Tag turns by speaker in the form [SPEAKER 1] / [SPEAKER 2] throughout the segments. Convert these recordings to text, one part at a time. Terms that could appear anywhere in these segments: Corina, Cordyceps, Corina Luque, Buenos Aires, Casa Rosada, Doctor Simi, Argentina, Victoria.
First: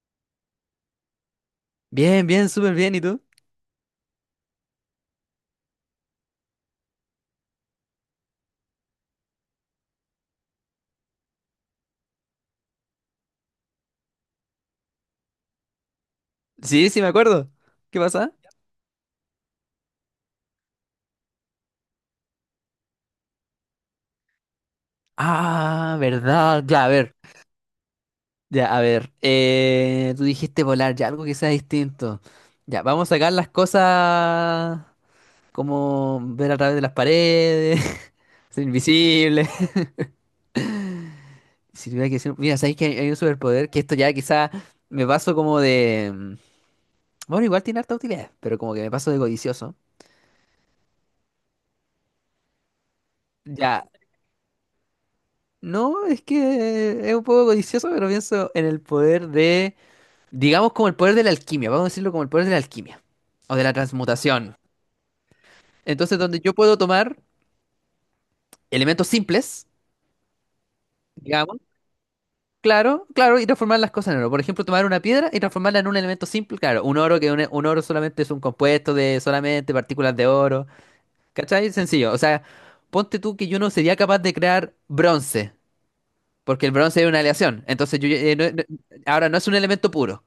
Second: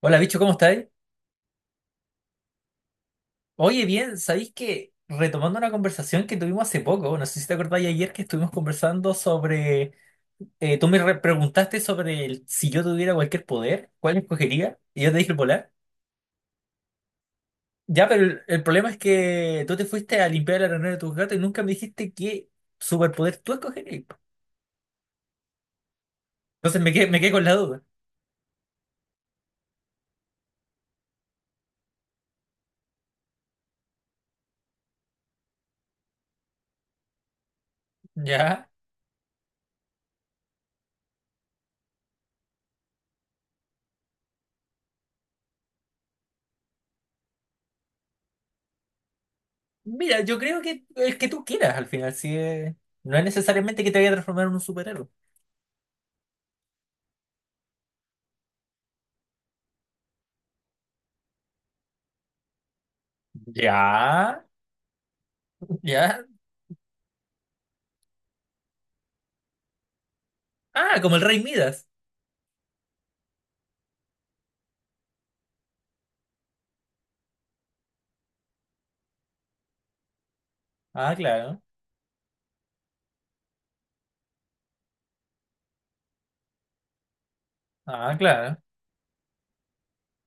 [SPEAKER 1] Hola, bicho, ¿cómo estáis?
[SPEAKER 2] Bien, bien, súper bien. ¿Y tú?
[SPEAKER 1] Oye, bien, ¿sabéis que retomando una conversación que tuvimos hace poco, no sé si te acordáis ayer que estuvimos conversando sobre, tú preguntaste sobre si yo tuviera cualquier poder, ¿cuál escogería? Y yo te dije el volar.
[SPEAKER 2] Sí, sí, me acuerdo. ¿Qué
[SPEAKER 1] Ya, pero
[SPEAKER 2] pasa?
[SPEAKER 1] el problema es que tú te fuiste a limpiar la arenero de tus gatos y nunca me dijiste qué superpoder tú escogerías.
[SPEAKER 2] Ah, verdad.
[SPEAKER 1] Entonces
[SPEAKER 2] Ya, a
[SPEAKER 1] me quedé,
[SPEAKER 2] ver.
[SPEAKER 1] me quedé con la duda.
[SPEAKER 2] Ya, a ver. Tú dijiste volar, ya algo que sea distinto. Ya, vamos a sacar las cosas como ver a través de las paredes, ser
[SPEAKER 1] Ya.
[SPEAKER 2] invisible. Si tuviera que decir, mira, sabéis que hay un superpoder que esto ya quizá me paso como Bueno, igual tiene harta utilidad, pero como que me paso de codicioso.
[SPEAKER 1] Mira, yo creo que el que tú quieras al final, no es necesariamente
[SPEAKER 2] Ya,
[SPEAKER 1] que te vaya a transformar en un superhéroe.
[SPEAKER 2] no, es que es un poco codicioso, pero pienso en el poder de. Digamos como el poder de la alquimia, vamos a decirlo como el poder de la alquimia o de la
[SPEAKER 1] Ya,
[SPEAKER 2] transmutación. Entonces,
[SPEAKER 1] ya.
[SPEAKER 2] donde yo puedo tomar elementos simples,
[SPEAKER 1] Ah, como el rey
[SPEAKER 2] digamos,
[SPEAKER 1] Midas.
[SPEAKER 2] claro, claro, y transformar las cosas en oro. Por ejemplo, tomar una piedra y transformarla en un elemento simple, claro, un oro que un oro solamente es un compuesto de solamente partículas de oro,
[SPEAKER 1] Ah, claro.
[SPEAKER 2] ¿cachai? Sencillo, o sea, ponte tú que yo no sería capaz de crear bronce, porque el bronce es una aleación, entonces yo,
[SPEAKER 1] Ah, claro.
[SPEAKER 2] ahora no es un elemento puro.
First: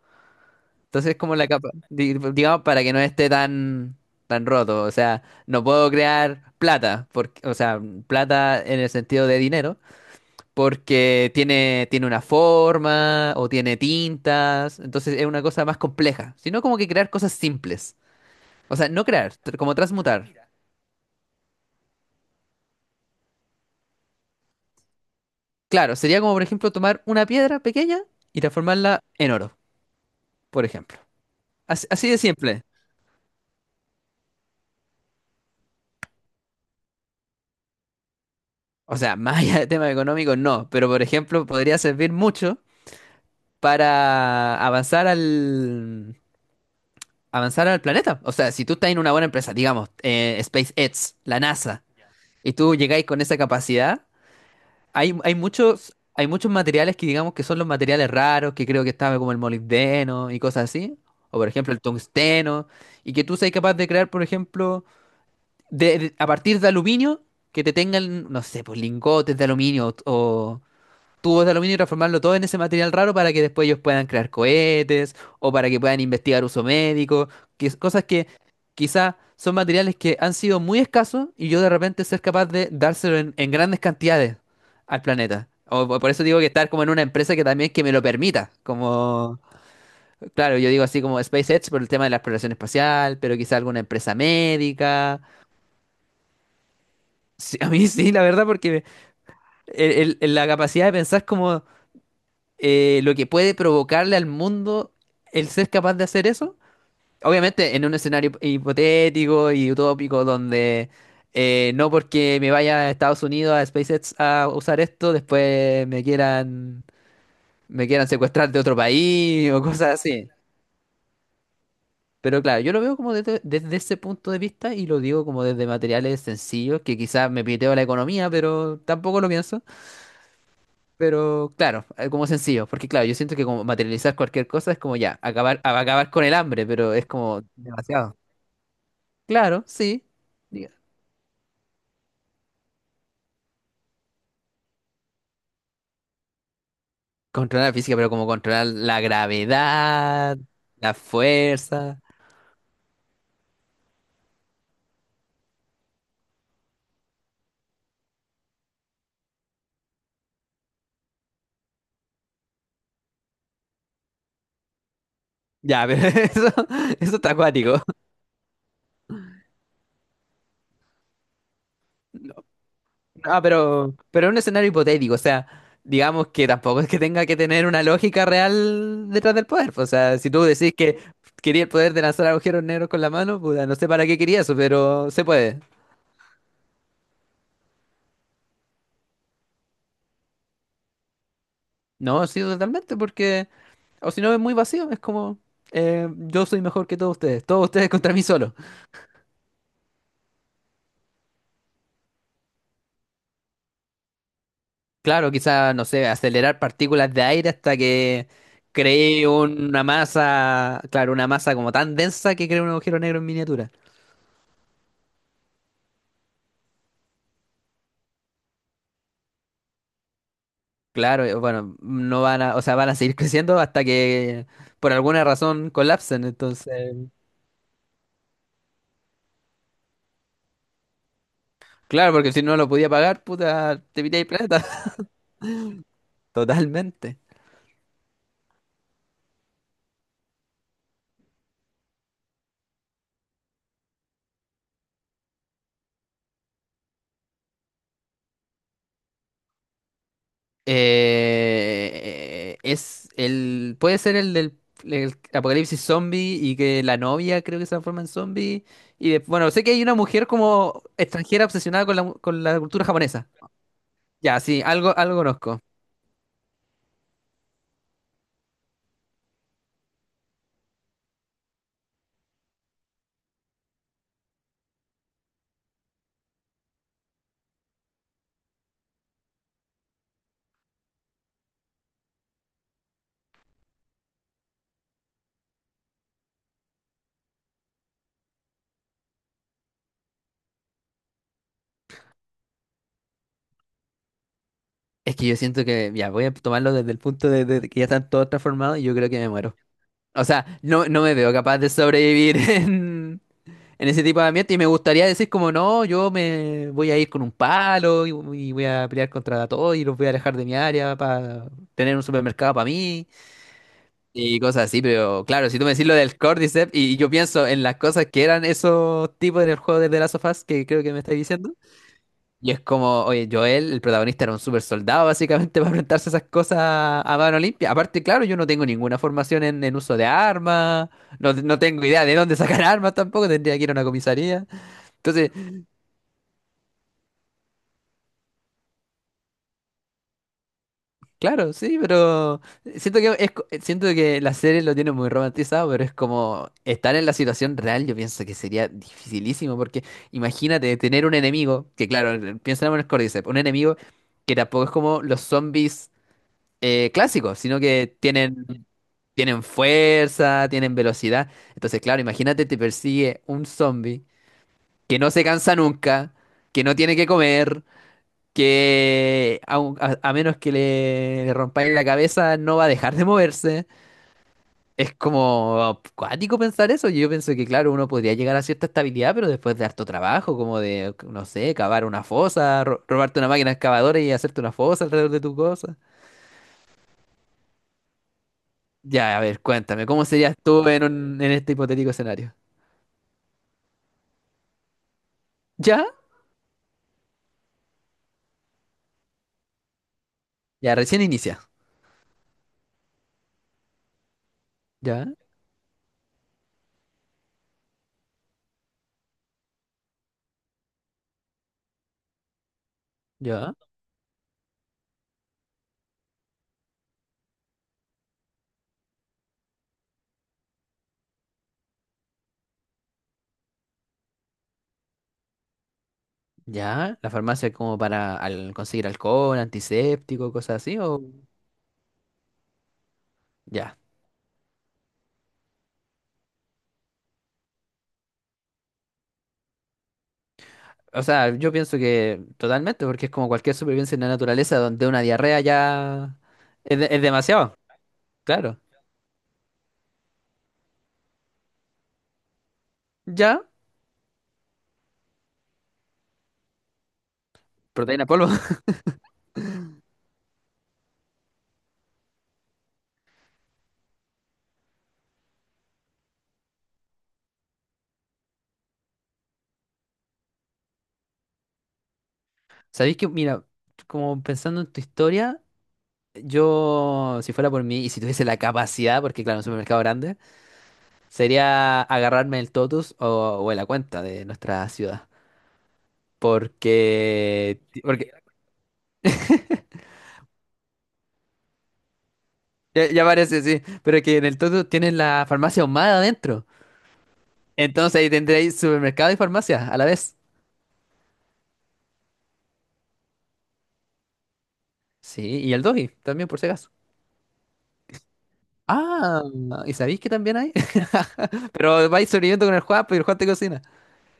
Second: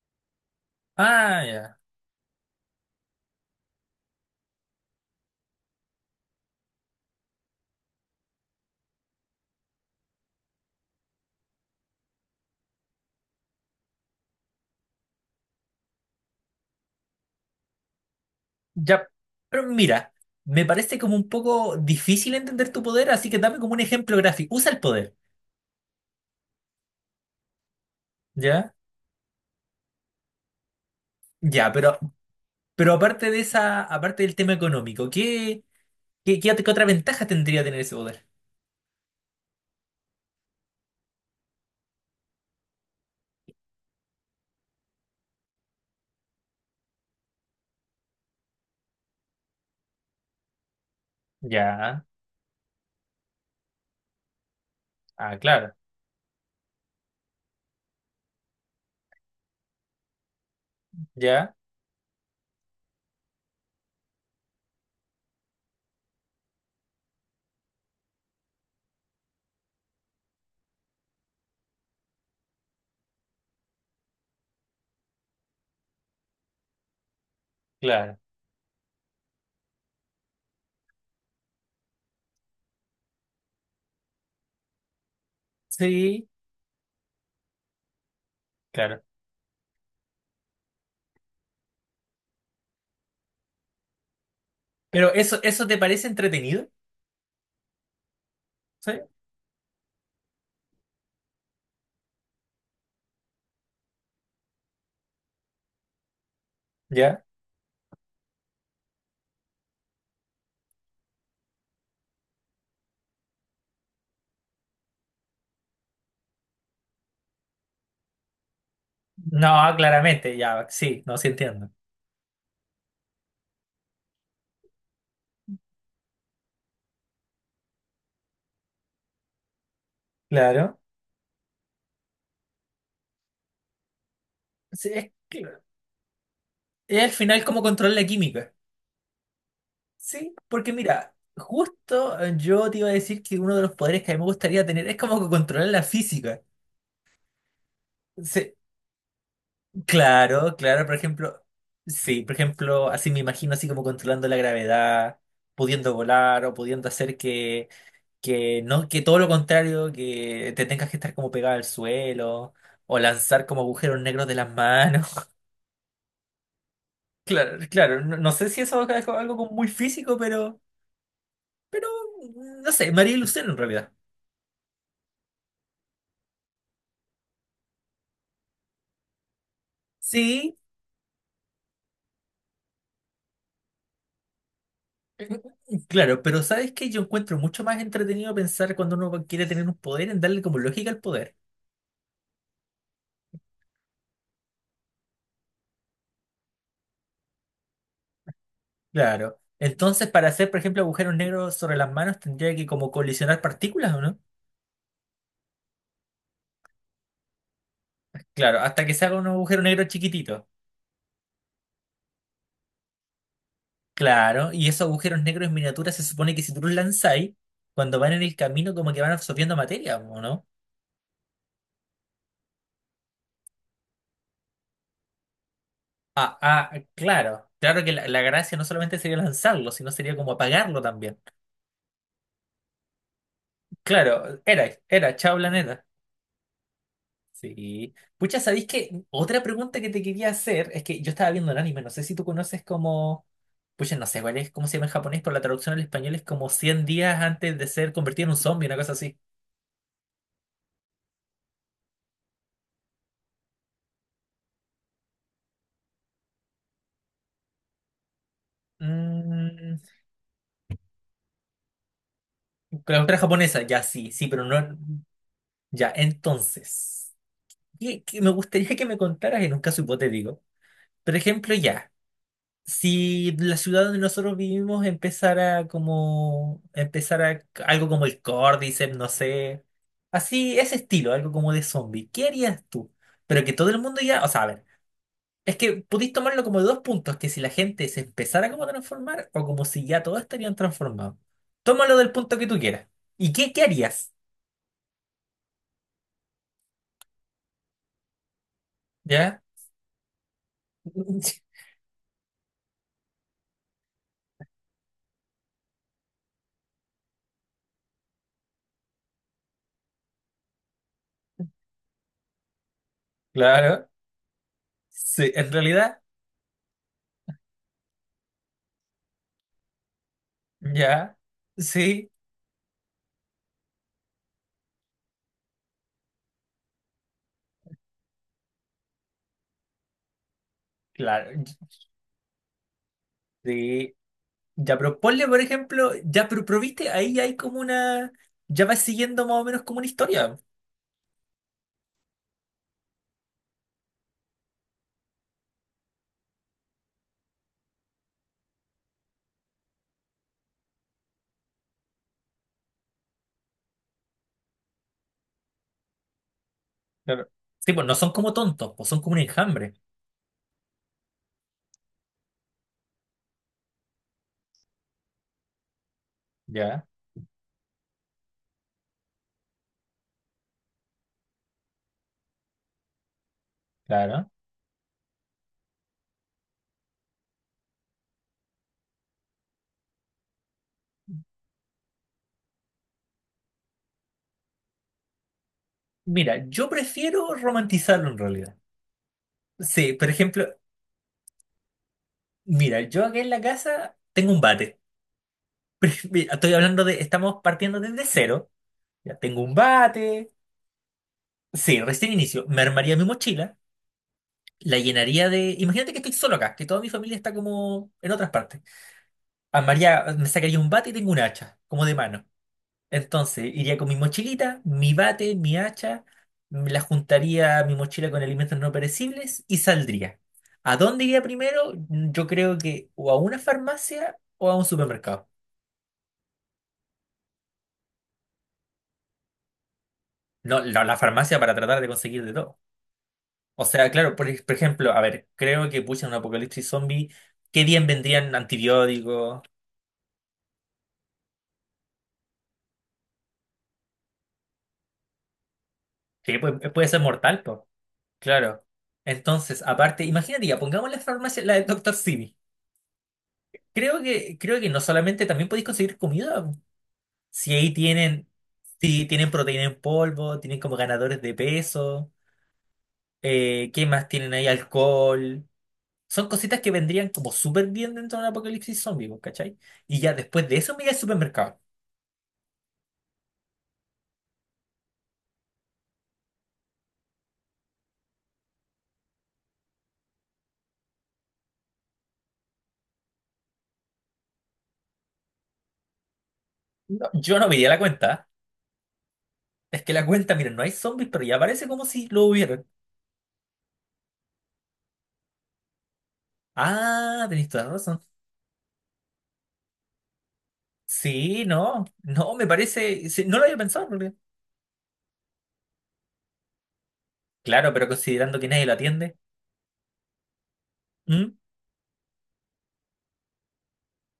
[SPEAKER 2] Entonces, es como
[SPEAKER 1] Ah,
[SPEAKER 2] la capa,
[SPEAKER 1] ya.
[SPEAKER 2] digamos, para que no esté tan, tan roto. O sea, no puedo crear plata, porque, o sea, plata en el sentido de dinero, porque tiene una forma o tiene tintas. Entonces, es una cosa más compleja. Sino como que crear cosas simples. O sea, no
[SPEAKER 1] Ya.
[SPEAKER 2] crear,
[SPEAKER 1] Pero
[SPEAKER 2] como
[SPEAKER 1] mira,
[SPEAKER 2] transmutar.
[SPEAKER 1] me parece como un poco difícil entender tu poder, así que dame como un ejemplo gráfico. Usa el poder.
[SPEAKER 2] Claro, sería como, por ejemplo, tomar una piedra pequeña y
[SPEAKER 1] ¿Ya?
[SPEAKER 2] transformarla en oro, por ejemplo.
[SPEAKER 1] Ya,
[SPEAKER 2] Así, así de simple.
[SPEAKER 1] pero aparte de esa, aparte del tema económico, ¿qué otra ventaja tendría tener ese poder?
[SPEAKER 2] O sea, más allá del tema económico, no. Pero, por ejemplo, podría servir mucho, para avanzar al planeta. O sea, si tú estás en una buena empresa, digamos, SpaceX, la NASA,
[SPEAKER 1] Ya.
[SPEAKER 2] y tú llegáis con esa capacidad, hay, hay
[SPEAKER 1] Ah, claro.
[SPEAKER 2] muchos hay muchos materiales que digamos que son los materiales raros, que creo que estaba como el molibdeno y cosas así, o por
[SPEAKER 1] Ya,
[SPEAKER 2] ejemplo el tungsteno, y que tú seas capaz de crear, por ejemplo, a partir de aluminio que te tengan, no sé, pues lingotes de aluminio o, tubos de aluminio y transformarlo todo en ese material raro para que después ellos puedan crear cohetes o para que puedan investigar uso médico, cosas
[SPEAKER 1] claro.
[SPEAKER 2] que quizá son materiales que han sido muy escasos y yo de repente ser capaz de dárselo en grandes cantidades al planeta. O por eso
[SPEAKER 1] Sí,
[SPEAKER 2] digo que estar como en una empresa que también que me lo permita,
[SPEAKER 1] claro.
[SPEAKER 2] como, claro, yo digo así como SpaceX por el tema de la exploración espacial, pero quizá alguna empresa
[SPEAKER 1] Pero
[SPEAKER 2] médica.
[SPEAKER 1] eso, ¿eso te parece entretenido?
[SPEAKER 2] Sí, a mí sí, la verdad, porque
[SPEAKER 1] ¿Sí?
[SPEAKER 2] la capacidad de pensar como lo que puede provocarle al mundo el ser capaz de hacer eso.
[SPEAKER 1] ¿Ya?
[SPEAKER 2] Obviamente en un escenario hipotético y utópico donde no porque me vaya a Estados Unidos a SpaceX a usar esto, después me quieran, secuestrar de otro
[SPEAKER 1] No,
[SPEAKER 2] país o cosas así.
[SPEAKER 1] claramente, ya, sí, no, sí entiendo.
[SPEAKER 2] Pero claro, yo lo veo como desde ese punto de vista y lo digo como desde materiales sencillos, que quizás me piteo la economía, pero tampoco lo pienso.
[SPEAKER 1] Claro.
[SPEAKER 2] Pero claro, como sencillo, porque claro, yo siento que como materializar cualquier cosa es
[SPEAKER 1] Sí,
[SPEAKER 2] como
[SPEAKER 1] es
[SPEAKER 2] ya, acabar,
[SPEAKER 1] claro.
[SPEAKER 2] acabar con el hambre, pero
[SPEAKER 1] Es
[SPEAKER 2] es
[SPEAKER 1] al
[SPEAKER 2] como
[SPEAKER 1] final como controlar la
[SPEAKER 2] demasiado.
[SPEAKER 1] química.
[SPEAKER 2] Claro, sí.
[SPEAKER 1] Sí, porque
[SPEAKER 2] diga,
[SPEAKER 1] mira, justo yo te iba a decir que uno de los poderes que a mí me gustaría tener es como que controlar la física.
[SPEAKER 2] Controlar la física, pero como
[SPEAKER 1] Sí,
[SPEAKER 2] controlar la gravedad,
[SPEAKER 1] claro, claro,
[SPEAKER 2] la
[SPEAKER 1] por ejemplo,
[SPEAKER 2] fuerza.
[SPEAKER 1] sí, por ejemplo, así me imagino así como controlando la gravedad, pudiendo volar o pudiendo hacer que no, que todo lo contrario, que te tengas que estar como pegado al suelo o lanzar como agujeros negros de las manos.
[SPEAKER 2] Ya, pero eso está
[SPEAKER 1] Claro,
[SPEAKER 2] acuático.
[SPEAKER 1] claro, no, no sé si eso es algo como muy físico, pero... Pero, no sé, María y
[SPEAKER 2] Ah,
[SPEAKER 1] Lucero en realidad.
[SPEAKER 2] pero un escenario hipotético, o sea, digamos que tampoco es que tenga que tener una lógica real detrás del poder, pues. O sea, si tú
[SPEAKER 1] Sí,
[SPEAKER 2] decís que quería el poder de lanzar agujeros negros con la mano, puta, no sé para qué quería eso, pero se puede.
[SPEAKER 1] claro, pero ¿sabes qué? Yo encuentro mucho más entretenido pensar cuando uno quiere tener un poder en darle como lógica al poder.
[SPEAKER 2] No, sí, totalmente, porque, o si no, es muy vacío, es como, yo soy mejor que todos ustedes contra mí solo.
[SPEAKER 1] Claro. Entonces, para hacer, por ejemplo, agujeros negros sobre las manos, tendría que como colisionar partículas, ¿o no?
[SPEAKER 2] Claro, quizá, no sé, acelerar partículas de aire hasta que
[SPEAKER 1] Claro, hasta que se haga un
[SPEAKER 2] cree
[SPEAKER 1] agujero negro
[SPEAKER 2] una
[SPEAKER 1] chiquitito.
[SPEAKER 2] masa, claro, una masa como tan densa que cree un agujero negro en miniatura.
[SPEAKER 1] Claro, y esos agujeros negros en miniatura se supone que si tú los lanzáis, cuando van en el camino como que van absorbiendo materia, ¿o no?
[SPEAKER 2] Claro, bueno, no van a, o sea, van a seguir creciendo hasta que por alguna razón colapsen,
[SPEAKER 1] Ah, ah,
[SPEAKER 2] entonces,
[SPEAKER 1] claro. Claro que la gracia no solamente sería lanzarlo, sino sería como apagarlo también.
[SPEAKER 2] claro, porque si no lo podía pagar, puta, te pité el
[SPEAKER 1] Claro,
[SPEAKER 2] planeta.
[SPEAKER 1] era, chao planeta.
[SPEAKER 2] Totalmente.
[SPEAKER 1] Sí. Pucha, ¿sabéis que otra pregunta que te quería hacer es que yo estaba viendo el anime, no sé si tú conoces como, pucha, no sé cuál es, cómo se llama en japonés, pero la traducción al español es como 100 días antes de ser convertido en un zombie, una cosa así.
[SPEAKER 2] Puede ser el del el apocalipsis zombie y que la novia creo que se transforma en zombie. Y bueno, sé que
[SPEAKER 1] Mm,
[SPEAKER 2] hay una mujer como extranjera obsesionada con la
[SPEAKER 1] la
[SPEAKER 2] cultura
[SPEAKER 1] cultura
[SPEAKER 2] japonesa.
[SPEAKER 1] japonesa, ya sí, sí,
[SPEAKER 2] Ya,
[SPEAKER 1] pero
[SPEAKER 2] sí,
[SPEAKER 1] no,
[SPEAKER 2] algo, algo conozco.
[SPEAKER 1] ya, entonces, me gustaría que me contaras en un caso hipotético. Por ejemplo, ya. Si la ciudad donde nosotros vivimos empezara como, empezara algo como el Cordyceps, no sé, así, ese estilo, algo como de zombie, ¿qué harías tú? Pero que todo el mundo ya, o sea, a ver, es que pudiste tomarlo como de dos puntos, que si la gente se empezara como a transformar o como si ya todos estarían transformados. Tómalo del punto que tú quieras. ¿Y qué harías?
[SPEAKER 2] Es que yo siento que, ya, voy a tomarlo desde el punto de que ya están todos transformados y yo creo que me
[SPEAKER 1] ¿Ya?
[SPEAKER 2] muero. O sea, no, no me veo capaz de sobrevivir en, ese tipo de ambiente y me gustaría decir como no, yo me voy a ir con un palo y voy a pelear contra todos y los voy a alejar de mi área para tener un supermercado para mí
[SPEAKER 1] Claro.
[SPEAKER 2] y cosas así, pero
[SPEAKER 1] Sí,
[SPEAKER 2] claro,
[SPEAKER 1] en
[SPEAKER 2] si tú me decís lo
[SPEAKER 1] realidad,
[SPEAKER 2] del Cordyceps y yo pienso en las cosas que eran esos tipos en el juego de The Last of Us que creo que me
[SPEAKER 1] ya.
[SPEAKER 2] estáis diciendo.
[SPEAKER 1] Sí,
[SPEAKER 2] Y es como, oye, Joel, el protagonista era un super soldado básicamente para enfrentarse a esas cosas a mano limpia. Aparte, claro, yo no tengo ninguna formación en uso de armas,
[SPEAKER 1] claro.
[SPEAKER 2] no, no tengo idea de dónde sacar armas tampoco, tendría que ir a una
[SPEAKER 1] Sí.
[SPEAKER 2] comisaría.
[SPEAKER 1] Ya, pero ponle,
[SPEAKER 2] Entonces,
[SPEAKER 1] por ejemplo, ya, pero viste, ahí hay como una. Ya vas siguiendo más o menos como una historia.
[SPEAKER 2] claro, sí, pero siento que la serie lo tiene muy romantizado, pero es como estar en la situación real, yo pienso que sería dificilísimo, porque imagínate tener un enemigo, que claro, piensa en el Cordyceps, un enemigo que tampoco es como los zombies
[SPEAKER 1] Claro.
[SPEAKER 2] clásicos, sino
[SPEAKER 1] Sí, pues
[SPEAKER 2] que
[SPEAKER 1] no son como
[SPEAKER 2] tienen,
[SPEAKER 1] tontos, pues son como un
[SPEAKER 2] tienen
[SPEAKER 1] enjambre.
[SPEAKER 2] fuerza, tienen velocidad. Entonces, claro, imagínate te persigue un zombie que no se cansa nunca, que no
[SPEAKER 1] Ya,
[SPEAKER 2] tiene que comer, que a menos que le rompáis la cabeza no va a dejar de moverse.
[SPEAKER 1] claro.
[SPEAKER 2] Es como cuático pensar eso. Yo pienso que, claro, uno podría llegar a cierta estabilidad, pero después de harto trabajo, como de, no sé, cavar una fosa, robarte una máquina excavadora y hacerte una fosa alrededor de tu cosa.
[SPEAKER 1] Mira, yo prefiero romantizarlo en realidad.
[SPEAKER 2] Ya, a ver, cuéntame,
[SPEAKER 1] Sí,
[SPEAKER 2] ¿cómo
[SPEAKER 1] por
[SPEAKER 2] serías
[SPEAKER 1] ejemplo,
[SPEAKER 2] tú en, en este hipotético escenario?
[SPEAKER 1] mira, yo aquí en la casa tengo un bate.
[SPEAKER 2] ¿Ya?
[SPEAKER 1] Mira, estoy hablando de, estamos partiendo desde cero. Ya tengo un bate.
[SPEAKER 2] Ya, recién inicia.
[SPEAKER 1] Sí, recién inicio. Me armaría mi mochila, la
[SPEAKER 2] ¿Ya?
[SPEAKER 1] llenaría de. Imagínate que estoy solo acá, que toda mi familia está como en otras partes. Armaría, me sacaría un bate y tengo un hacha, como de mano. Entonces,
[SPEAKER 2] ¿Ya?
[SPEAKER 1] iría con mi mochilita, mi bate, mi hacha, me la juntaría a mi mochila con alimentos no perecibles y saldría. ¿A dónde iría primero? Yo creo que o a una farmacia o a un supermercado.
[SPEAKER 2] ¿Ya? ¿La farmacia como para conseguir alcohol, antiséptico, cosas
[SPEAKER 1] No,
[SPEAKER 2] así?
[SPEAKER 1] la
[SPEAKER 2] ¿O
[SPEAKER 1] farmacia para tratar de conseguir de todo. O
[SPEAKER 2] ya?
[SPEAKER 1] sea, claro, por ejemplo, a ver, creo que pucha, en un apocalipsis zombie, qué bien vendrían antibióticos.
[SPEAKER 2] O sea, yo pienso que totalmente, porque es como cualquier supervivencia en la naturaleza donde una diarrea ya
[SPEAKER 1] Sí,
[SPEAKER 2] es,
[SPEAKER 1] puede ser
[SPEAKER 2] es
[SPEAKER 1] mortal,
[SPEAKER 2] demasiado.
[SPEAKER 1] pues.
[SPEAKER 2] Claro.
[SPEAKER 1] Claro. Entonces, aparte, imagínate, ya, pongamos la farmacia, la del doctor Simi.
[SPEAKER 2] Ya,
[SPEAKER 1] Creo que no solamente también podéis conseguir comida. Po. Si ahí
[SPEAKER 2] proteína
[SPEAKER 1] tienen,
[SPEAKER 2] polvo.
[SPEAKER 1] si tienen proteína en polvo, tienen como ganadores de peso, ¿qué más tienen ahí? Alcohol. Son cositas que vendrían como súper bien dentro de un apocalipsis zombie, po, ¿cachai? Y ya después de eso me iría al supermercado.
[SPEAKER 2] ¿Sabéis que, mira, como pensando en tu historia, yo, si fuera por mí y si tuviese la capacidad, porque claro, un supermercado grande, sería agarrarme el totus o en la cuenta de nuestra ciudad.
[SPEAKER 1] No, yo no
[SPEAKER 2] Porque,
[SPEAKER 1] diría la
[SPEAKER 2] porque
[SPEAKER 1] cuenta. Es que la cuenta, miren, no hay zombies, pero ya parece como si lo hubieran.
[SPEAKER 2] ya, ya parece, sí, pero es que en el totus tienen la farmacia ahumada adentro.
[SPEAKER 1] Ah, tenéis toda la razón.
[SPEAKER 2] Entonces ahí tendréis supermercado y farmacia a la vez.
[SPEAKER 1] Sí, no, no, me parece. Sí, no lo había pensado, en realidad.
[SPEAKER 2] Sí, y el doji también, por si acaso.
[SPEAKER 1] Claro, pero considerando que nadie lo atiende.
[SPEAKER 2] Ah, ¿y sabéis que también hay?
[SPEAKER 1] ¿Mm?
[SPEAKER 2] Pero vais sobreviviendo con el Juan, pues, y el Juan te cocina.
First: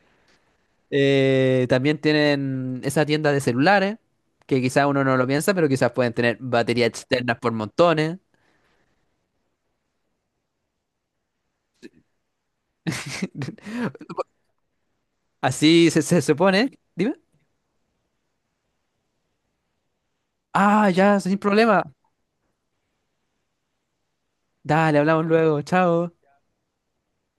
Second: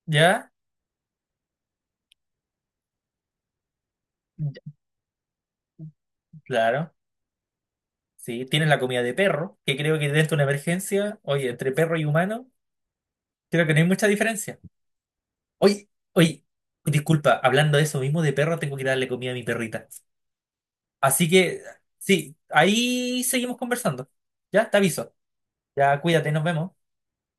[SPEAKER 1] ¿Ya?
[SPEAKER 2] También tienen esa tienda de celulares, que quizás uno no lo piensa, pero quizás pueden tener baterías
[SPEAKER 1] Claro,
[SPEAKER 2] externas por montones.
[SPEAKER 1] sí. Tienes la comida de perro, que creo que dentro de una emergencia, oye, entre perro y humano, creo que no hay mucha diferencia. Oye,
[SPEAKER 2] Así se
[SPEAKER 1] oye,
[SPEAKER 2] supone. Dime.
[SPEAKER 1] disculpa, hablando de eso mismo de perro, tengo que darle comida a mi perrita.
[SPEAKER 2] Ah, ya,
[SPEAKER 1] Así
[SPEAKER 2] sin
[SPEAKER 1] que,
[SPEAKER 2] problema.
[SPEAKER 1] sí, ahí seguimos conversando. Ya, te
[SPEAKER 2] Dale,
[SPEAKER 1] aviso.
[SPEAKER 2] hablamos luego.
[SPEAKER 1] Ya,
[SPEAKER 2] Chao.
[SPEAKER 1] cuídate, nos vemos.